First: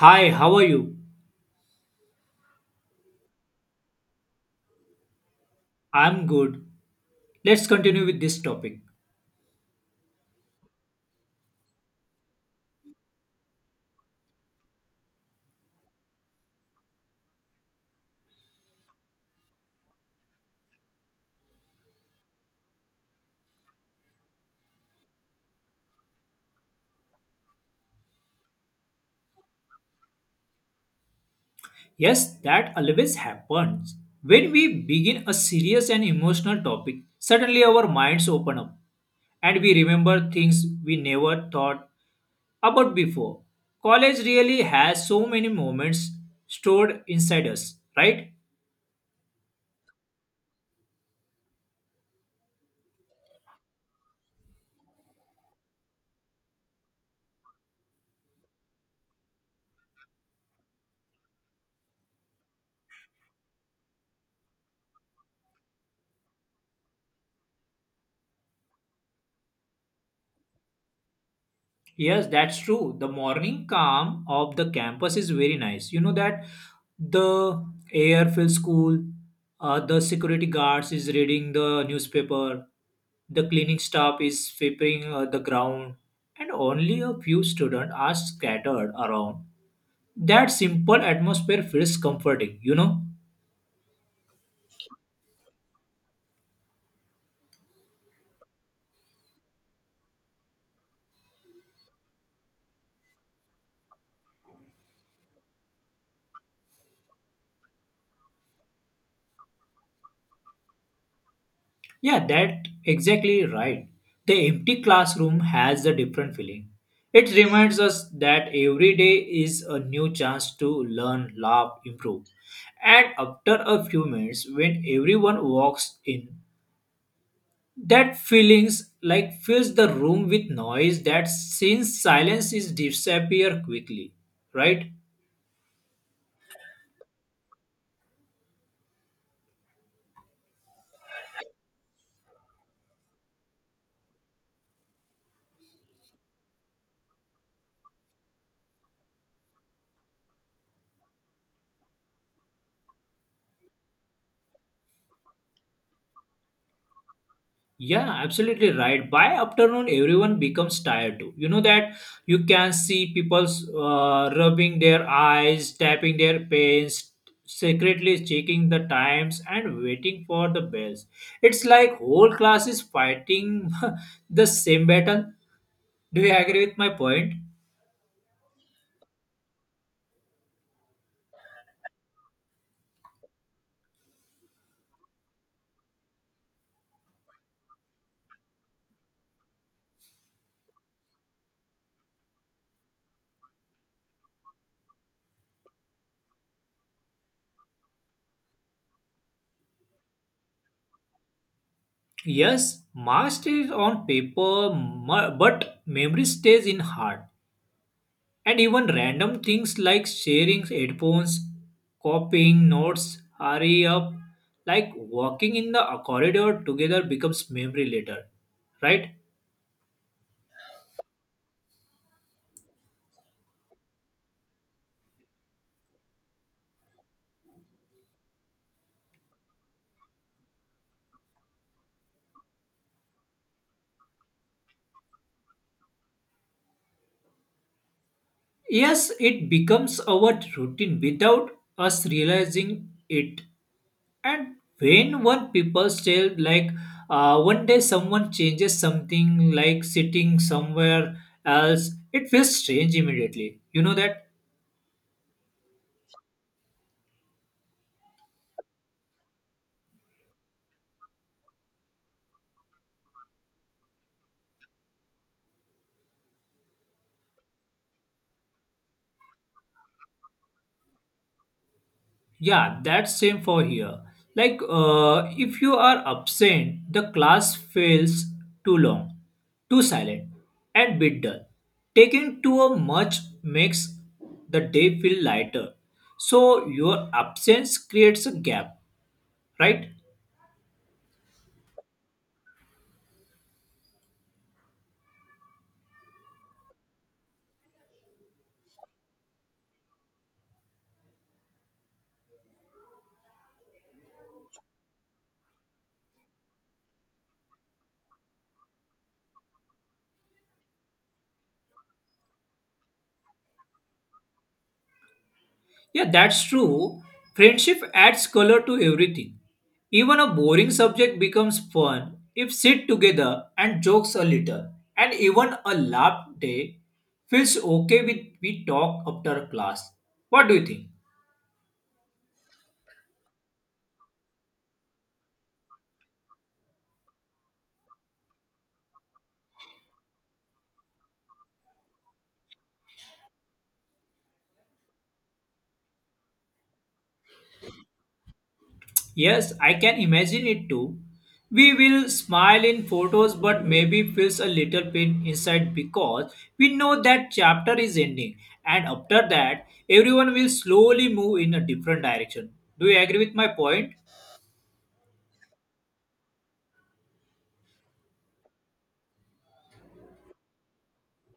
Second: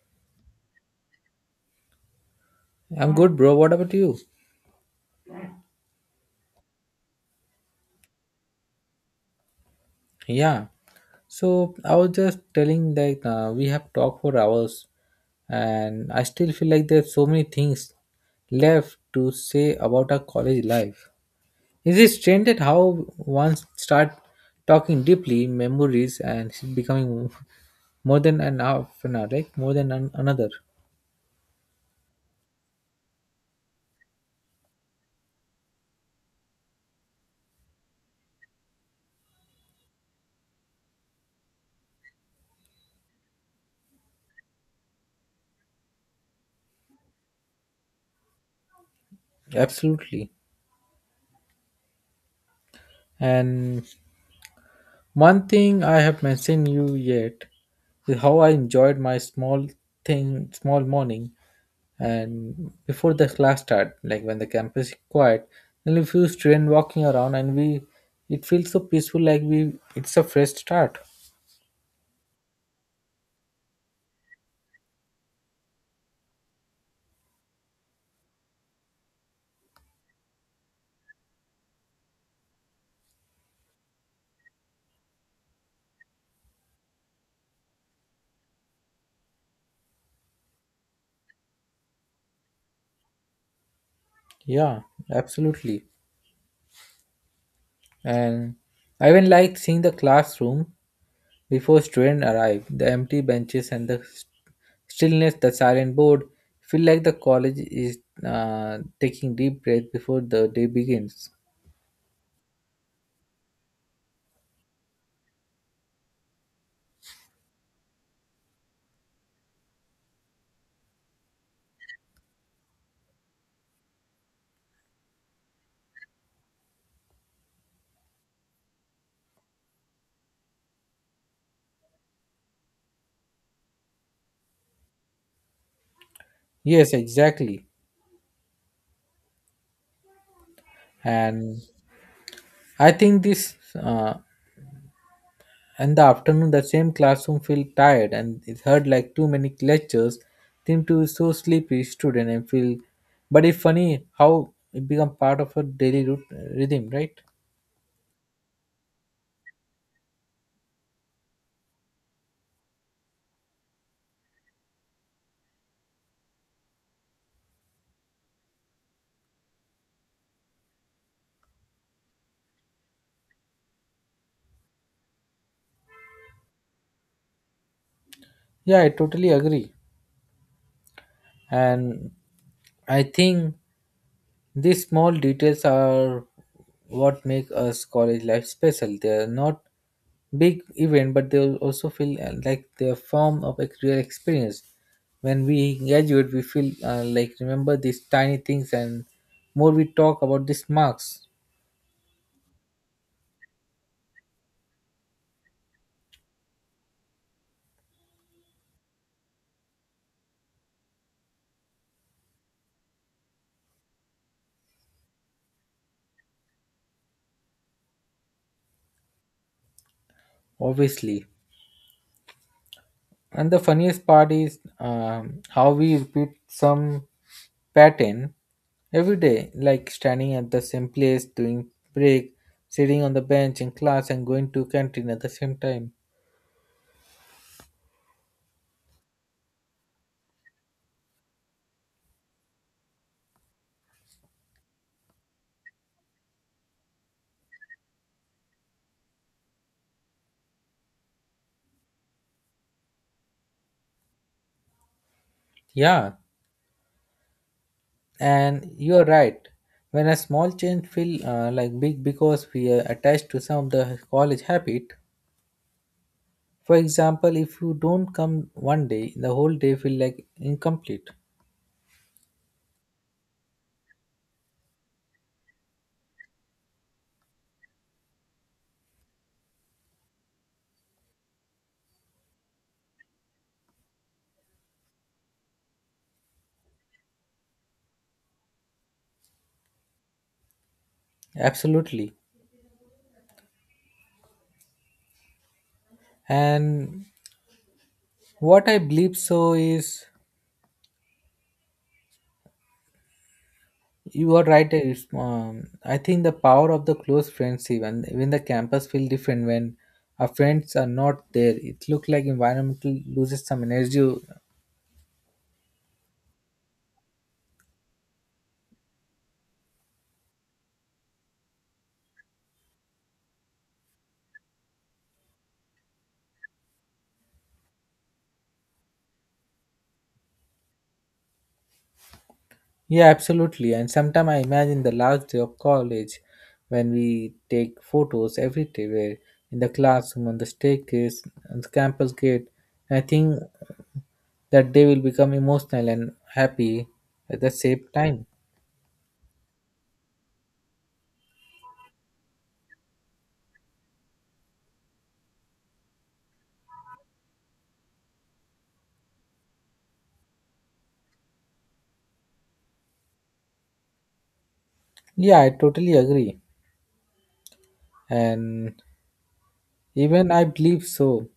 Hi, how are you? I'm good, bro. What about you? I'm good. Let's continue with this topic. Yeah. So I was just telling we have talked for hours, and I still feel like there's so many things left to say about our college life. Is it strange that how once start talking deeply memories and it's becoming more than an half an hour, like more than an, another? Yes, that always happens. When we begin a serious and emotional topic, suddenly our minds open up and we remember things we never thought about before. College really has so many moments stored inside us, right? Absolutely. And one thing I have mentioned you yet is how I enjoyed my small thing, small morning and before the class start like when the campus is quiet there'll be few students walking around and we it feels so peaceful like we it's a fresh start. Yes, that's true. The morning calm of the campus is very nice. You know that the air feels cool. The security guards is reading the newspaper. The cleaning staff is sweeping the ground, and only a few students are scattered around. That simple atmosphere feels comforting. You know. Yeah, absolutely. And I even like seeing the classroom before students arrive, the empty benches and the stillness, the silent board feel like the college is taking deep breath before the day begins. Yeah, that exactly right. The empty classroom has a different feeling. It reminds us that every day is a new chance to learn, laugh, improve. And after a few minutes, when everyone walks in, that feelings like fills the room with noise that since silence is disappear quickly, right? Yes, exactly. And I think this uh, and the afternoon, the same classroom felt tired and it heard like too many lectures. Tim to is so sleepy student and feel. But it's funny how it become part of her rhythm, right? Yeah, absolutely right. By afternoon, everyone becomes tired too. You know that you can see people's rubbing their eyes, tapping their pens, secretly checking the times, and waiting for the bells. It's like whole class is fighting the same battle. Do you agree with my point? Yeah, I totally agree. And I think these small details are what make us college life special. They are not big event, but they will also feel like their form of a real experience. When we graduate, we feel like remember these tiny things, and more we talk about these marks, Yes, master is on paper, but memory stays in heart. And even random things like sharing headphones, copying notes, hurry up, like walking in the corridor together becomes memory later, right? obviously. And the funniest part is how we repeat some pattern every day, like standing at the same place, doing break, sitting on the bench in class, and going to canteen at the same time. Yes, it becomes our routine without us realizing it. And when one people say like one day someone changes something like sitting somewhere else, it feels strange immediately. You know that? Yeah, and you're right. When a small change feel like big because we are attached to some of the college habit. For example, if you don't come one day, the whole day feel like incomplete. Yeah, that's same for here. If you are absent, the class feels too long, too silent, and bit dull. Taking to a much makes the day feel lighter. So your absence creates a gap, right? Absolutely. And what I believe so is you are right. I think the power of the close friends, even the campus feel different when our friends are not there. It look like environmental loses some energy. Yeah, that's true. Friendship adds color to everything. Even a boring subject becomes fun if sit together and jokes a little. And even a laugh day feels okay with we talk after class. What do you think? Yeah, absolutely. And sometimes I imagine the last day of college when we take photos every day where in the classroom, on the staircase, on the campus gate. And I think that day will become emotional and happy at the same time. Yes, I can imagine it too. We will smile in photos but maybe feels a little pain inside because we know that chapter is ending and after that everyone will slowly move in a different direction. Do you agree with my point? Yeah, I totally agree. And even I believe so,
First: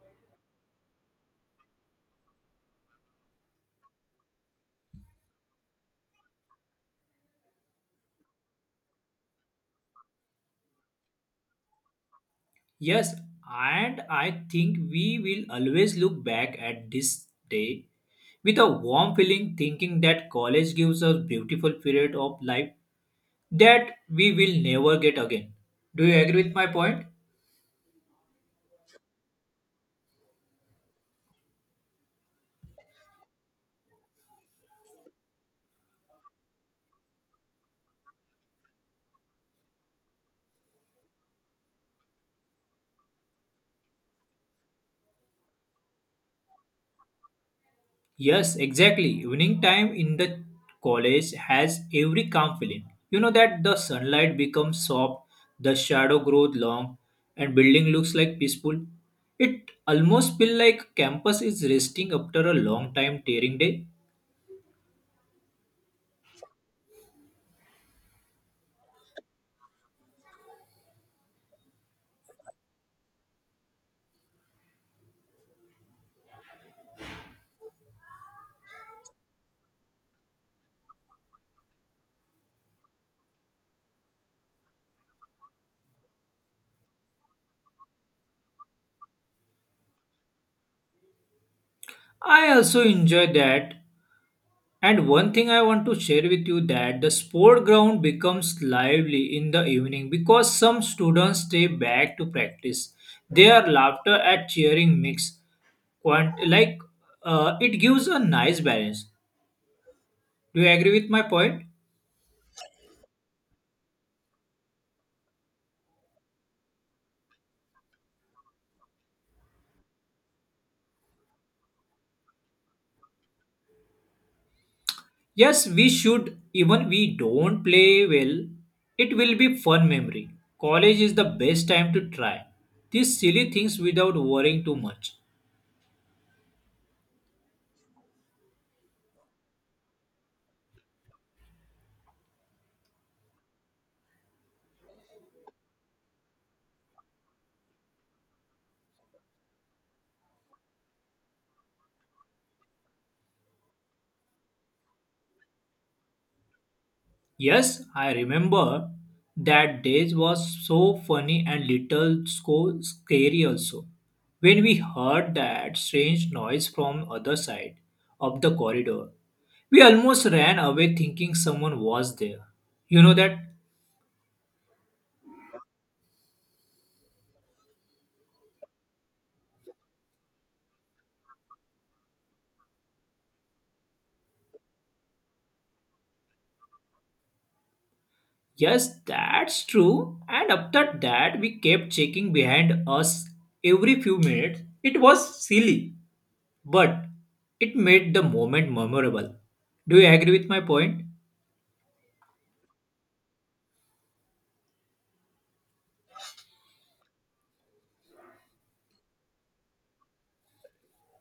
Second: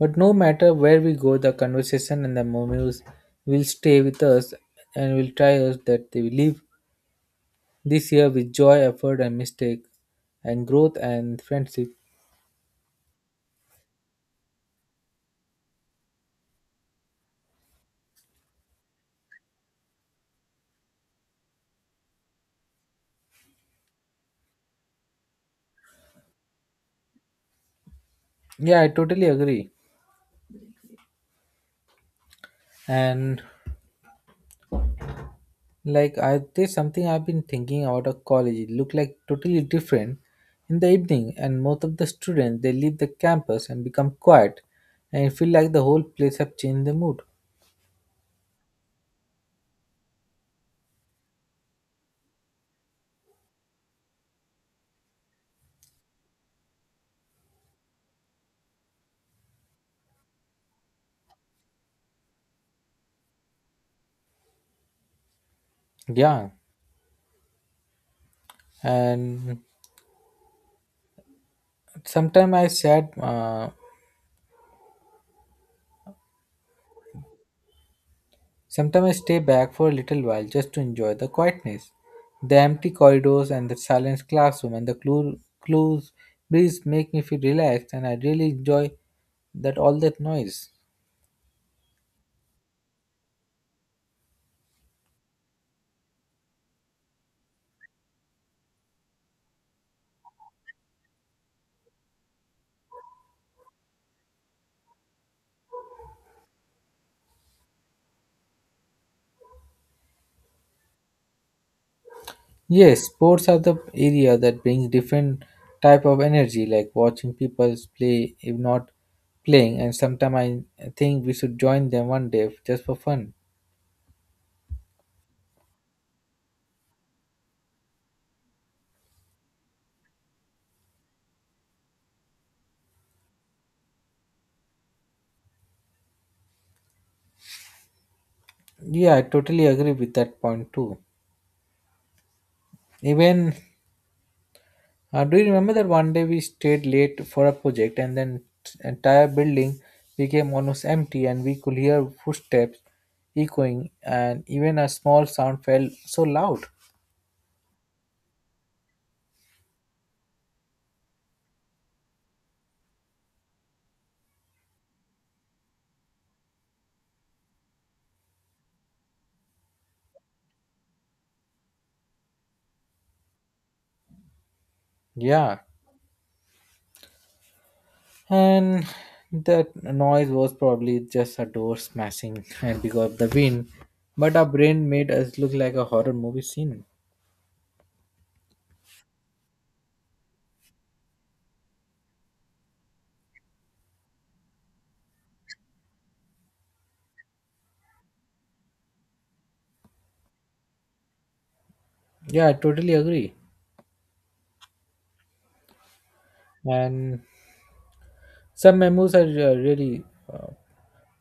but no matter where we go, the conversation and the memories will stay with us and will try us that they will live this year with joy, effort, and mistake, and growth and friendship. Yes, and I think we will always look back at this day with a warm feeling thinking that college gives us beautiful period of life that we will never get again. Do you agree with my point? Yeah, I totally agree. And like, I there's something I've been thinking about a college. It looked like totally different in the evening, and most of the students they leave the campus and become quiet, and it feel like the whole place have changed the mood. Yes, exactly. Evening time in the college has every calm feeling. You know that the sunlight becomes soft, the shadow grows long, and building looks like peaceful. It almost feel like campus is resting after a long time tearing day. Yeah, and sometime I sat uh, sometimes I stay back for a little while just to enjoy the quietness, the empty corridors and the silent classroom and the clues breeze make me feel relaxed and I really enjoy that all that noise. I also enjoy that. And one thing I want to share with you that the sport ground becomes lively in the evening because some students stay back to practice. Their laughter at cheering mix, quant- like it gives a nice balance. Do you agree with my point? Yes, sports are the area that brings different type of energy like watching people play if not playing and sometimes I think we should join them one day just for fun. Yes, we should. Even we don't play well, it will be fun memory. College is the best time to try these silly things without worrying too much. Yeah, I totally agree with that point too. Even do you remember that one day we stayed late for a project and then entire building became almost empty and we could hear footsteps echoing and even a small sound felt so loud. Yes, I remember that days was so funny and little so scary also. When we heard that strange noise from other side of the corridor, we almost ran away thinking someone was there. You know that? Yeah. And that noise was probably just a door smashing and because of the wind, but our brain made us look like a horror movie scene. Yes, that's true. And after that, we kept checking behind us every few minutes. It was silly, but it made the moment memorable. Do you agree with my point? Yeah, I totally agree. And some memos are really uh,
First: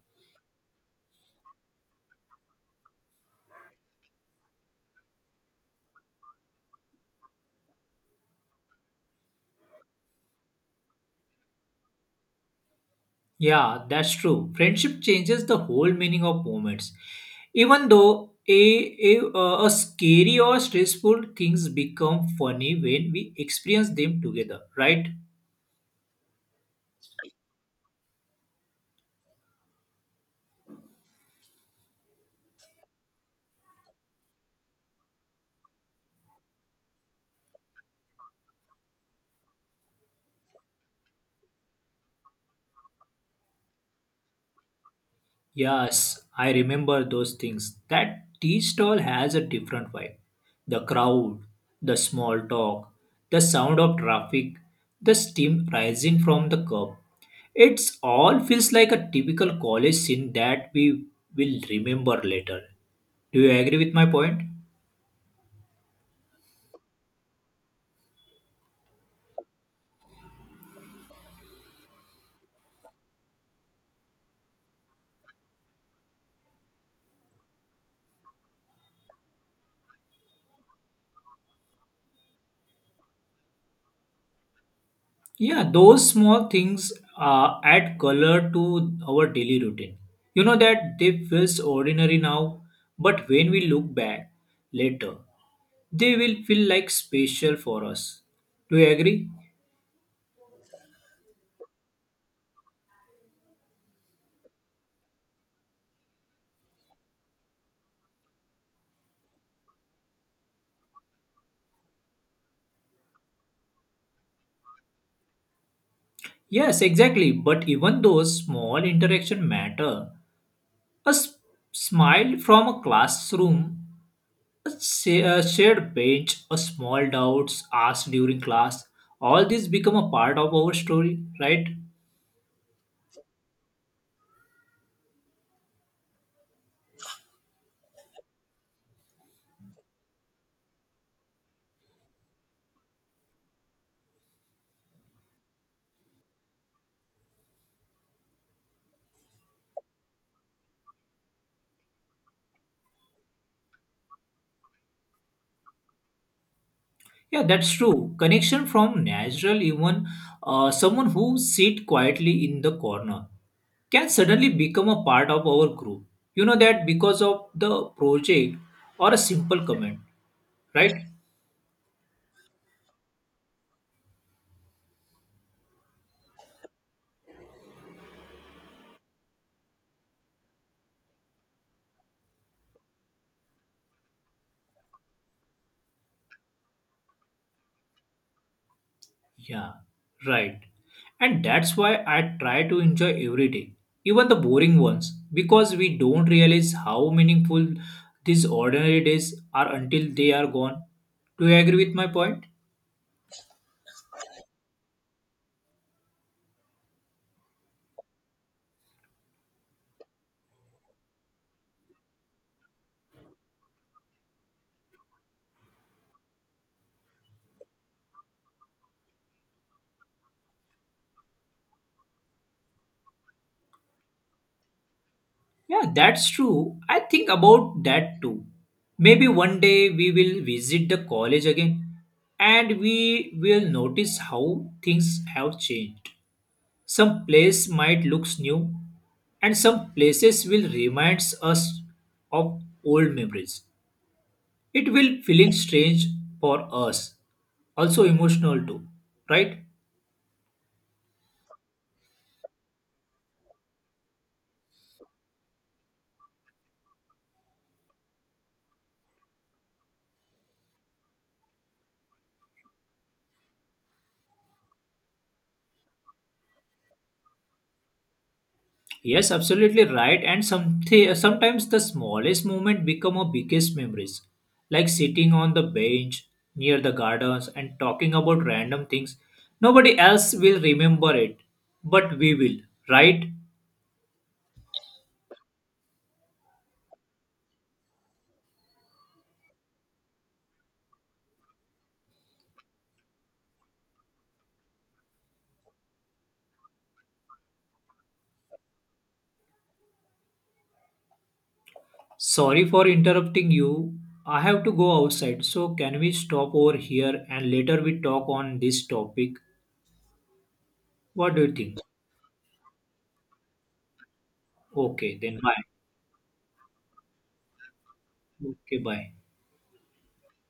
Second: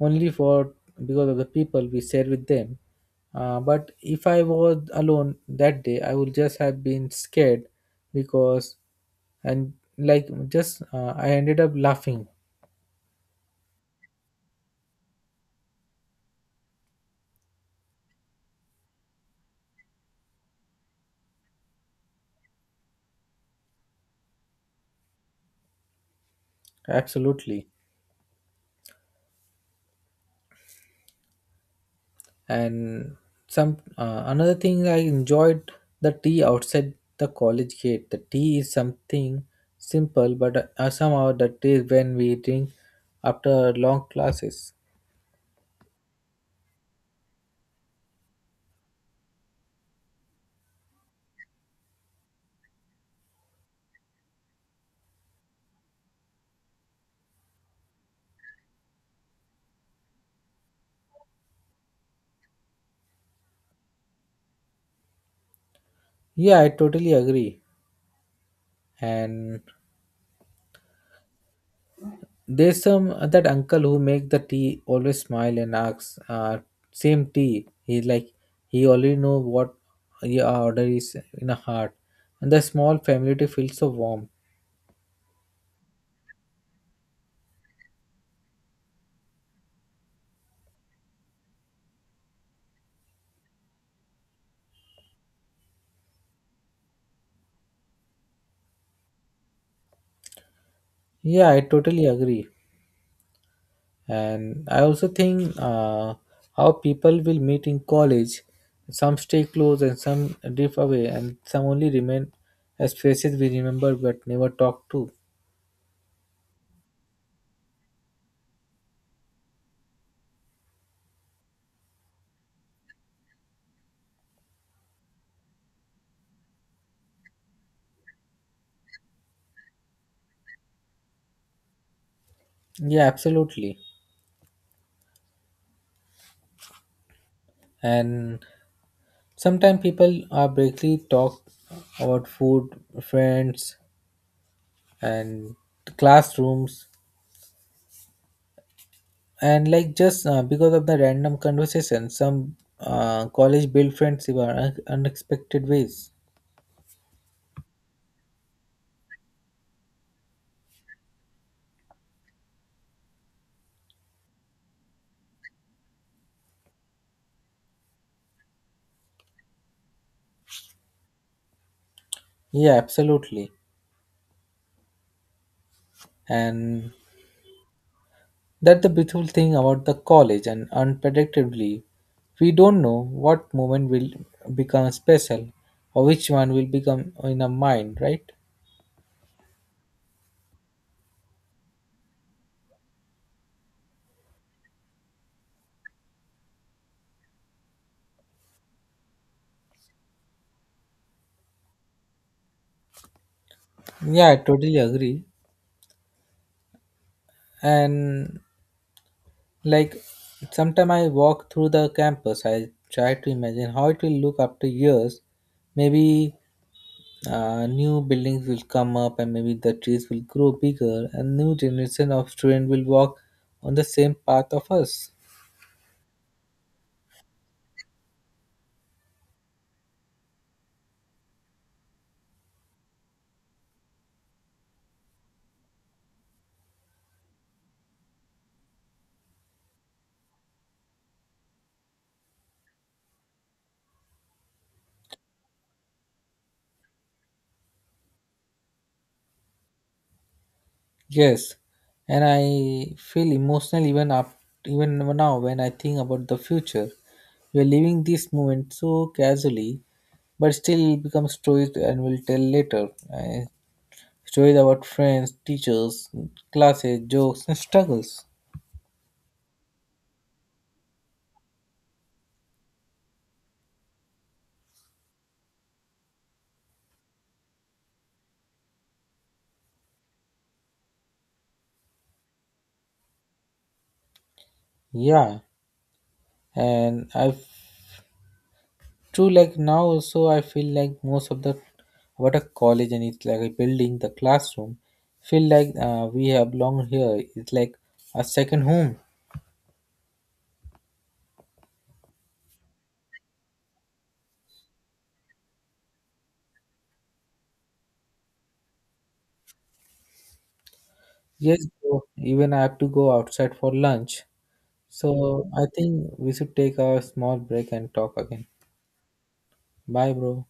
only for because of the people we share with them. But if I was alone that day, I would just have been scared because and like just I ended up laughing. Yeah, that's true. Friendship changes the whole meaning of moments. Even though a scary or stressful things become funny when we experience them together, right? Absolutely. And some another thing I enjoyed, the tea outside the college gate. The tea is something simple, but somehow the taste when we drink after long classes. Yes, I remember those things. That tea stall has a different vibe. The crowd, the small talk, the sound of traffic, the steam rising from the cup. It's all feels like a typical college scene that we will remember later. Do you agree with my point? Yeah, I totally agree. And there's some that uncle who make the tea always smile and asks, same tea. He like he already know what your order is in a heart, and the small family tea feels so warm. Yeah, those small things add color to our daily routine. You know that they feel ordinary now, but when we look back later, they will feel like special for us. Do you agree? Yeah, I totally agree. And I also think how people will meet in college. Some stay close and some drift away, and some only remain as faces we remember but never talk to. Yes, exactly. But even those small interaction matter. A s- smile from a classroom, a shared bench, a small doubts asked during class, all these become a part of our story, right? Yeah, absolutely. And sometimes people are briefly talk about food, friends, and classrooms, and like just because of the random conversation, some college build friends in unexpected ways. Yeah, that's true. Connection from natural, even someone who sit quietly in the corner can suddenly become a part of our group. You know that because of the project or a simple comment, right? Yeah, absolutely, and that's the beautiful thing about the college. And unpredictably, we don't know what moment will become special, or which one will become in our mind, right? Yeah, right. And that's why I try to enjoy every day, even the boring ones, because we don't realize how meaningful these ordinary days are until they are gone. Do you agree with my point? Yeah, I totally agree, and like sometime I walk through the campus, I try to imagine how it will look after years. Maybe new buildings will come up, and maybe the trees will grow bigger, and new generation of students will walk on the same path of us. Yeah, that's true. I think about that too. Maybe one day we will visit the college again and we will notice how things have changed. Some place might looks new and some places will reminds us of old memories. It will feeling strange for us, also emotional too, right? Yes, and I feel emotional even now when I think about the future. We are living this moment so casually, but still it becomes stories and we'll tell later. I stories about friends, teachers, classes, jokes, and struggles. Yes, absolutely right. And some Sometimes the smallest moment become our biggest memories, like sitting on the bench near the gardens and talking about random things. Nobody else will remember it, but we will, right? Yeah, and I too like now also I feel like most of the what a college and it's like a building the classroom feel like we have belong here. It's like a second home. Sorry for interrupting you. I have to go outside, so can we stop over here and later we talk on this topic? What do you Yes, think? bro. Even I have to go outside for lunch. Okay, then So bye. I think we should take a small break and talk again. Okay, bye. Bye, bro.